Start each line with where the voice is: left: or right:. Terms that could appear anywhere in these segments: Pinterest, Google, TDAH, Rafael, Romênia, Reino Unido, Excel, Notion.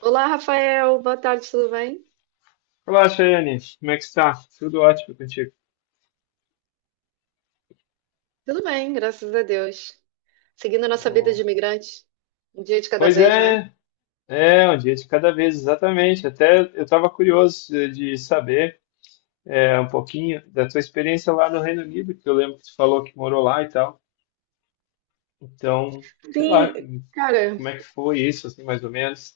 right: Olá, Rafael. Boa tarde, tudo bem?
left: Olá, Chayane. Como é que está? Tudo ótimo contigo?
right: Tudo bem, graças a Deus. Seguindo a nossa vida de
left: Oh.
right: imigrante, um dia de cada
left: Pois
right: vez, né?
left: é, é um dia de cada vez, exatamente. Até eu estava curioso de saber um pouquinho da tua experiência lá no Reino Unido, que eu lembro que tu falou que morou lá e tal. Então, sei
right: Sim,
left: lá,
right: cara,
left: como é que foi isso, assim, mais ou menos?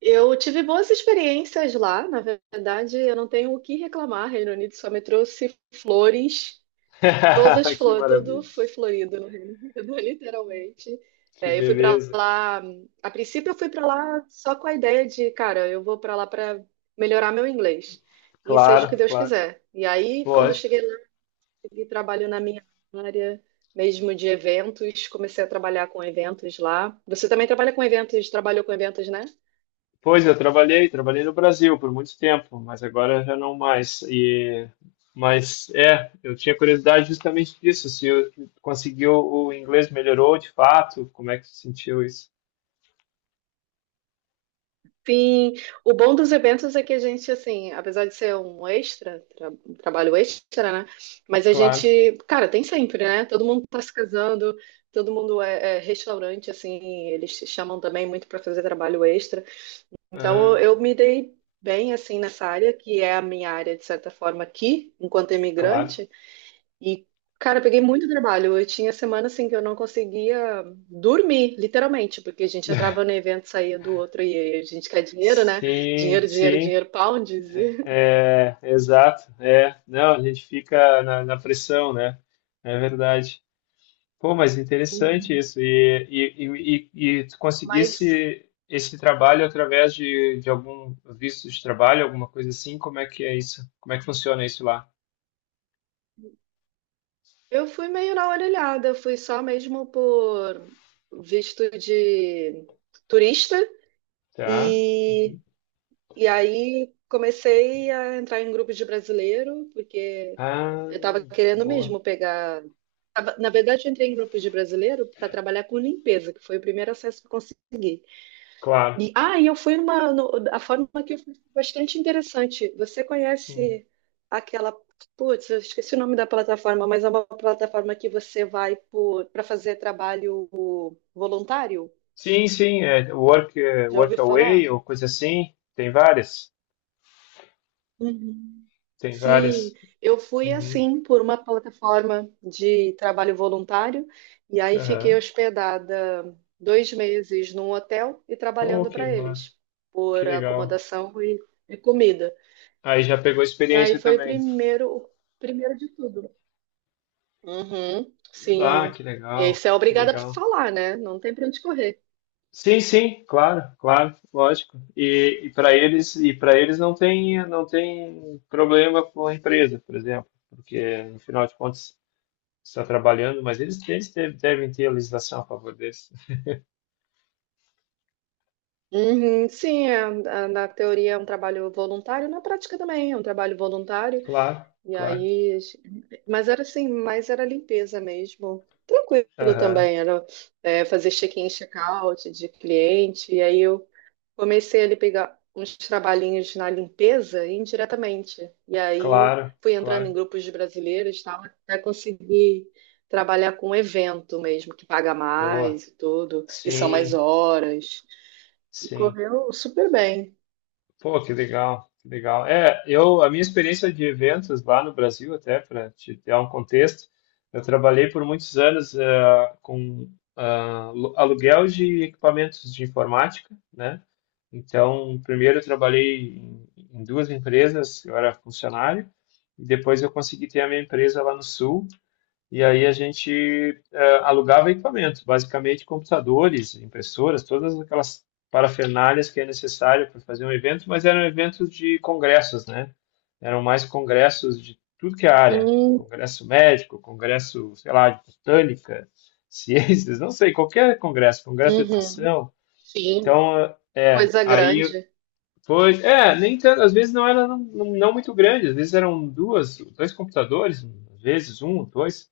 right: eu tive boas experiências lá, na verdade, eu não tenho o que reclamar. Reino Unido só me trouxe flores, todas
left: Que
right: flores,
left: maravilha,
right: tudo foi florido no Reino Unido, literalmente.
left: que
right: É, eu fui pra
left: beleza.
right: lá, a princípio eu fui pra lá só com a ideia de, cara, eu vou pra lá pra melhorar meu inglês. E seja o que
left: Claro,
right: Deus quiser. E aí, quando eu
left: claro.
right: cheguei segui trabalhando na minha área, mesmo de eventos, comecei a trabalhar com eventos lá. Você também trabalha com eventos, trabalhou com eventos, né?
left: Pois eu trabalhei, trabalhei no Brasil por muito tempo, mas agora já não mais. E mas eu tinha curiosidade justamente disso, se eu conseguiu o inglês melhorou de fato, como é que você sentiu isso?
right: Sim, o bom dos eventos é que a gente, assim, apesar de ser um extra, um trabalho extra, né? Mas a
left: Claro.
right: gente, cara, tem sempre, né? Todo mundo tá se casando, todo mundo é, é restaurante, assim, eles te chamam também muito para fazer trabalho extra. Então,
left: Ah,
right: eu me dei bem, assim, nessa área, que é a minha área, de certa forma, aqui, enquanto
left: claro.
right: imigrante. E, cara, eu peguei muito trabalho. Eu tinha semana assim que eu não conseguia dormir, literalmente, porque a gente entrava no evento, saía do outro e a gente quer dinheiro, né?
left: Sim,
right: Dinheiro, dinheiro,
left: sim.
right: dinheiro, pounds. E-
left: É, exato. É, não, a gente fica na pressão, né? É verdade. Pô, mas interessante
right: Hum.
left: isso. E tu
right: Mas
left: conseguisse esse trabalho através de algum visto de trabalho, alguma coisa assim? Como é que é isso? Como é que funciona isso lá?
right: eu fui meio na orelhada, eu fui só mesmo por visto de turista.
left: Tá.
right: E
left: Uhum.
right: e aí comecei a entrar em grupos de brasileiro, porque
left: Ah,
right: eu estava querendo
left: boa.
right: mesmo pegar. Na verdade, eu entrei em grupos de brasileiro para trabalhar com limpeza, que foi o primeiro acesso que eu consegui. E,
left: Claro.
right: ah, e eu fui numa. A forma que eu fui foi bastante interessante. Você
left: Hum.
right: conhece aquela. Putz, eu esqueci o nome da plataforma, mas é uma plataforma que você vai para fazer trabalho voluntário?
left: Sim, sim. É,
right: Já
left: work
right: ouviu falar?
left: away ou coisa assim. Tem várias.
right: Uhum.
left: Tem
right: Sim,
left: várias.
right: eu fui
left: Uhum.
right: assim por uma plataforma de trabalho voluntário e aí fiquei
left: Aham.
right: hospedada dois meses num hotel e
left: Pô,
right: trabalhando
left: que
right: para
left: massa.
right: eles
left: Que
right: por
left: legal.
right: acomodação e comida.
left: Aí já pegou
right: E aí
left: experiência
right: foi
left: também.
right: o primeiro de tudo. Uhum,
left: Ah,
right: sim.
left: que
right: E aí
left: legal.
right: você é
left: Que
right: obrigada a
left: legal.
right: falar, né? Não tem para onde correr.
left: Sim, sim, claro, claro, lógico. E para eles não tem, não tem problema com a empresa, por exemplo, porque no final de contas está trabalhando, mas eles deve- devem ter a legislação a favor deles.
right: Uhum, sim, é, na teoria é um trabalho voluntário, na prática também é um trabalho voluntário.
left: Claro,
right: E
left: claro.
right: aí, mas era assim, mas era limpeza mesmo. Tranquilo
left: Aham,
right: também, era é, fazer check-in, check-out de cliente. E aí eu comecei ali pegar uns trabalhinhos na limpeza indiretamente. E aí
left: claro,
right: fui entrando em
left: claro.
right: grupos de brasileiros, e tal, até conseguir trabalhar com evento mesmo, que paga
left: Boa.
right: mais e tudo, e são mais
left: Sim,
right: horas. E
left: sim.
right: correu super bem.
left: Pô, que legal, que legal. É, a minha experiência de eventos lá no Brasil, até para te dar um contexto, eu trabalhei por muitos anos com aluguel de equipamentos de informática, né? Então, primeiro eu trabalhei em duas empresas, eu era funcionário, e depois eu consegui ter a minha empresa lá no Sul, e aí a gente alugava equipamentos, basicamente computadores, impressoras, todas aquelas parafernálias que é necessário para fazer um evento, mas eram eventos de congressos, né? Eram mais congressos de tudo que é área,
right: Hum,
left: congresso médico, congresso, sei lá, de botânica, ciências, não sei, qualquer congresso, congresso de
right: uhum,
left: educação.
right: sim,
left: Então,
right: coisa
left: aí
right: grande.
left: pois, é, nem tanto, às vezes não era não, não muito grande, às vezes eram duas, dois computadores, às vezes um, dois,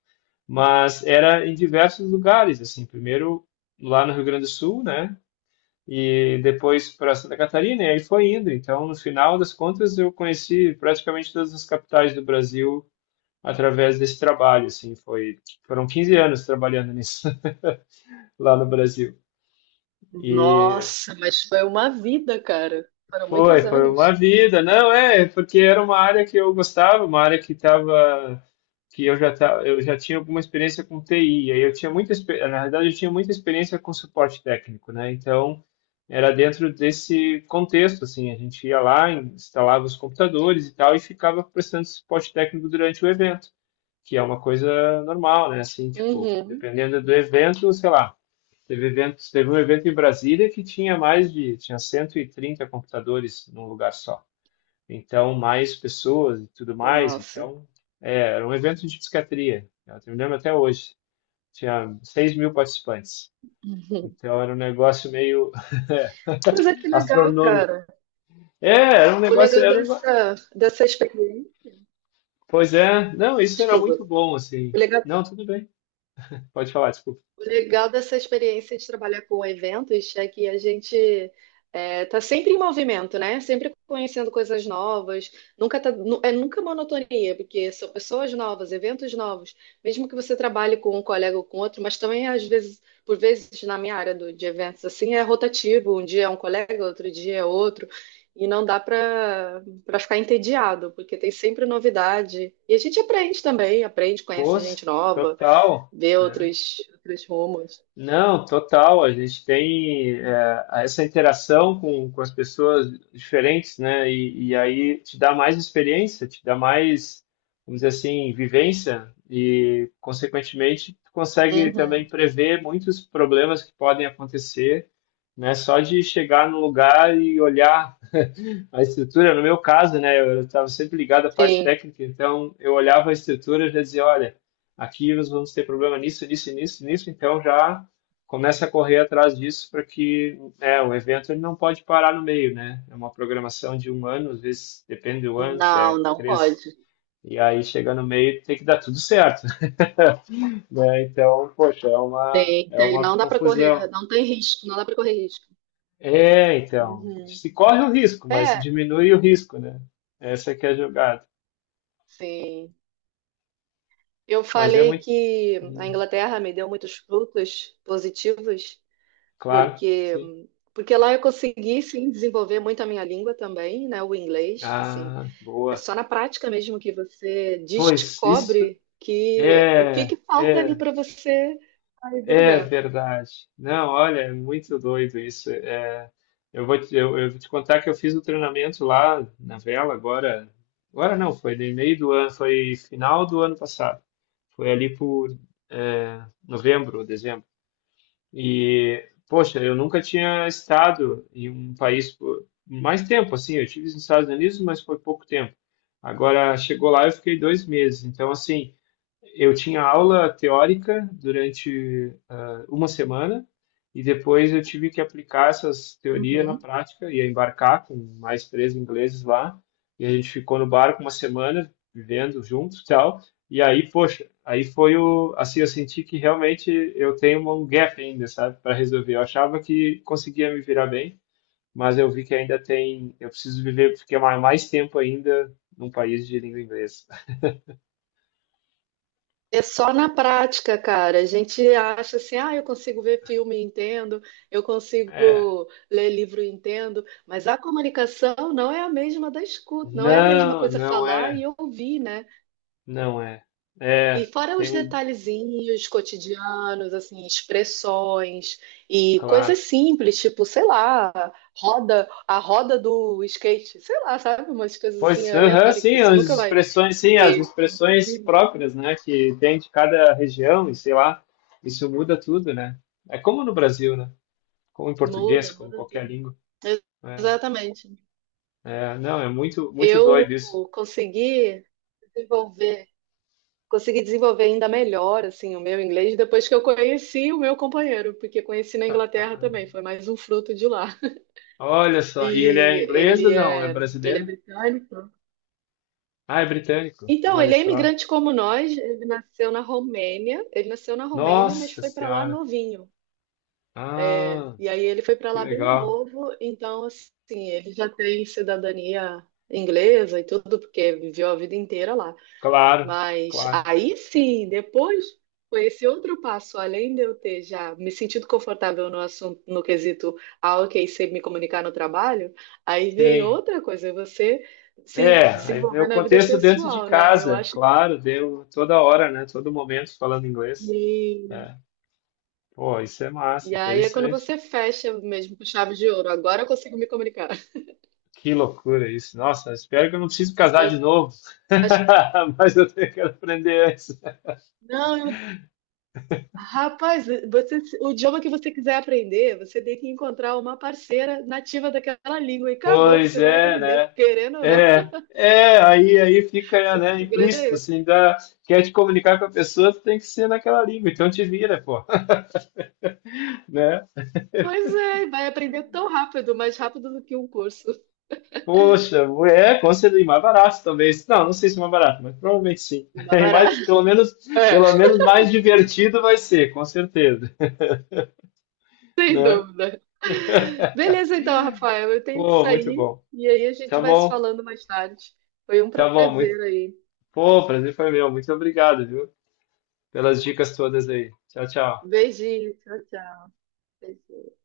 left: mas era em diversos lugares, assim, primeiro lá no Rio Grande do Sul, né, e depois para Santa Catarina, e aí foi indo, então no final das contas eu conheci praticamente todas as capitais do Brasil através desse trabalho, assim, foi, foram 15 anos trabalhando nisso lá no Brasil. E
right: Nossa, mas foi uma vida, cara. Foram
left: Foi,
right: muitos
left: foi uma
right: anos.
left: vida. Não, porque era uma área que eu gostava, uma área que eu já tava, eu já tinha alguma experiência com TI. Aí eu tinha muita, expe- na verdade, eu tinha muita experiência com suporte técnico, né? Então, era dentro desse contexto, assim, a gente ia lá, instalava os computadores e tal, e ficava prestando suporte técnico durante o evento, que é uma coisa normal, né? Assim, tipo,
right: Uhum.
left: dependendo do evento, sei lá. Teve evento, teve um evento em Brasília que tinha tinha 130 computadores num lugar só. Então, mais pessoas e tudo mais.
right: Nossa.
left: Então, era um evento de psiquiatria. Eu me lembro até hoje. Tinha 6 mil participantes.
right: Uhum.
left: Então, era um negócio meio
right: Pois é, que legal,
left: astronômico.
right: cara.
left: Era um
right: O
left: negócio,
right: legal
left: era um...
right: dessa, dessa experiência.
left: Pois é, não, isso era
right: Desculpa.
left: muito bom,
right: O
left: assim.
right: legal,
left: Não, tudo bem. Pode falar, desculpa.
right: o legal dessa experiência de trabalhar com eventos é que a gente é, tá sempre em movimento, né? Sempre conhecendo coisas novas. Nunca tá, é nunca monotonia, porque são pessoas novas, eventos novos. Mesmo que você trabalhe com um colega ou com outro, mas também às vezes, por vezes na minha área de eventos assim, é rotativo. Um dia é um colega, outro dia é outro. E não dá para ficar entediado, porque tem sempre novidade. E a gente aprende também, aprende, conhece
left: Pois,
right: gente nova,
left: total.
right: ver
left: Né?
right: outros, outros rumos.
left: Não, total. A gente tem essa interação com as pessoas diferentes, né? E aí te dá mais experiência, te dá mais, vamos dizer assim, vivência e, consequentemente, tu consegue também
right: Uhum.
left: prever muitos problemas que podem acontecer, né? Só de chegar no lugar e olhar a estrutura, no meu caso, né, eu estava sempre ligado à parte
right: Sim.
left: técnica, então eu olhava a estrutura e já dizia, olha, aqui nós vamos ter problema nisso, nisso, nisso, nisso, então já começa a correr atrás disso para que, né, o evento ele não pode parar no meio, né? É uma programação de um ano, às vezes depende do ano, se
right: Não,
left: é
right: não
left: três,
right: pode.
left: e aí chega no meio tem que dar tudo certo, né? Então, poxa, é
right: Então,
left: uma
right: não dá para correr,
left: confusão.
right: não tem risco, não dá para correr risco.
left: É, então,
right: Uhum.
left: se corre o risco, mas
right: É,
left: diminui o risco, né? Essa que é a jogada.
right: sim. Eu
left: Mas é
right: falei
left: muito.
right: que a
left: Hum,
right: Inglaterra me deu muitos frutos positivos,
left: claro,
right: porque
left: sim.
right: lá eu consegui sim desenvolver muito a minha língua também, né, o inglês, assim.
left: Ah,
right: É
left: boa.
right: só na prática mesmo que você
left: Pois isso
right: descobre que o que
left: é,
right: que falta ali
left: é,
right: para você sair do
left: é
right: lugar.
left: verdade. Não, olha, é muito doido isso. Eu vou te contar que eu fiz o treinamento lá na vela agora. Agora não, foi no meio do ano, foi final do ano passado. Foi ali por novembro, dezembro. E, poxa, eu nunca tinha estado em um país por mais tempo, assim. Eu estive nos Estados Unidos, mas foi pouco tempo. Agora, chegou lá, eu fiquei 2 meses. Então, assim, eu tinha aula teórica durante uma semana e depois eu tive que aplicar essas teorias na prática, ia embarcar com mais três ingleses lá e a gente ficou no barco uma semana vivendo juntos e tal. E aí, poxa, aí foi o assim eu senti que realmente eu tenho um gap ainda, sabe, para resolver. Eu achava que conseguia me virar bem, mas eu vi que ainda tem, eu preciso viver, ficar mais tempo ainda num país de língua inglesa.
right: É só na prática, cara. A gente acha assim, ah, eu consigo ver filme, e entendo, eu
left: É,
right: consigo ler livro, e entendo, mas a comunicação não é a mesma da escuta, não é a mesma
left: não,
right: coisa
left: não
right: falar e
left: é.
right: ouvir, né?
left: Não é.
right: E
left: É,
right: fora
left: tem
right: os
left: um,
right: detalhezinhos cotidianos, assim, expressões e coisas
left: claro.
right: simples, tipo, sei lá, roda, a roda do skate, sei lá, sabe? Umas coisas assim
left: Pois, aham,
right: aleatórias que você nunca vai
left: sim, as
right: ver.
left: expressões próprias, né, que tem de cada região, e sei lá, isso muda tudo, né? É como no Brasil, né? Como em português,
right: Muda,
left: como
right: muda
left: qualquer
right: tudo.
left: língua. Né?
right: Exatamente.
left: É, não, é muito, muito
right: Eu
left: doido isso.
right: consegui desenvolver, consegui desenvolver ainda melhor assim o meu inglês depois que eu conheci o meu companheiro, porque conheci na
left: Ah, ah,
right: Inglaterra
left: ah.
right: também, foi mais um fruto de lá.
left: Olha só,
right: E
left: e ele é inglês ou não? É
right: ele é
left: brasileiro?
right: britânico.
left: Ah, é britânico.
right: Então,
left: Olha
right: ele é
left: só.
right: imigrante como nós, ele nasceu na Romênia, ele nasceu na Romênia, mas
left: Nossa
right: foi para lá
left: Senhora.
right: novinho. É,
left: Ah,
right: e aí ele foi para
left: que
right: lá bem
left: legal.
right: novo, então assim, ele já tem cidadania inglesa e tudo, porque viveu a vida inteira lá.
left: Claro,
right: Mas
left: claro.
right: aí sim, depois foi esse outro passo, além de eu ter já me sentido confortável no assunto, no quesito, ah, ok, sei me comunicar no trabalho, aí vem
left: Sim.
right: outra coisa, você se
left: É, aí é
right: desenvolver
left: o
right: na vida
left: contexto dentro de
right: pessoal, né? Eu
left: casa,
right: acho que.
left: claro, deu toda hora, né? Todo momento falando inglês. É. Pô, isso é
right: E
left: massa,
right: aí é quando
left: interessante.
right: você fecha mesmo com chave de ouro, agora eu consigo me comunicar.
left: Que loucura isso. Nossa, espero que eu não precise casar de
right: Acho,
left: novo.
right: acho...
left: Mas eu tenho que aprender antes.
right: Não, rapaz, você, o idioma que você quiser aprender, você tem que encontrar uma parceira nativa daquela língua e acabou,
left: Pois
right: você vai
left: é,
right: aprender,
left: né?
right: querendo ou não.
left: É, é, aí fica,
right: O
left: né,
right: segredo é
left: implícito,
right: esse.
left: assim, dá, quer te comunicar com a pessoa, tu tem que ser naquela língua, então te vira, pô, né?
right: Pois é, vai aprender tão rápido, mais rápido do que um curso.
left: Poxa, com certeza, e mais barato talvez. Não, não sei se é mais barato, mas provavelmente sim.
right: Dá
left: E
right: barato.
left: mais,
right: É,
left: pelo menos mais divertido vai ser, com certeza,
right: sem
left: né?
right: dúvida. Beleza, então, Rafael, eu tenho que
left: Pô, muito
right: sair
left: bom.
right: e aí a
left: Tá
right: gente vai se
left: bom,
right: falando mais tarde. Foi um
left: tá bom, muito.
right: prazer aí.
left: Pô, o prazer foi meu. Muito obrigado, viu, pelas dicas todas aí. Tchau, tchau.
right: Beijinho, tchau, tchau. Beijinho.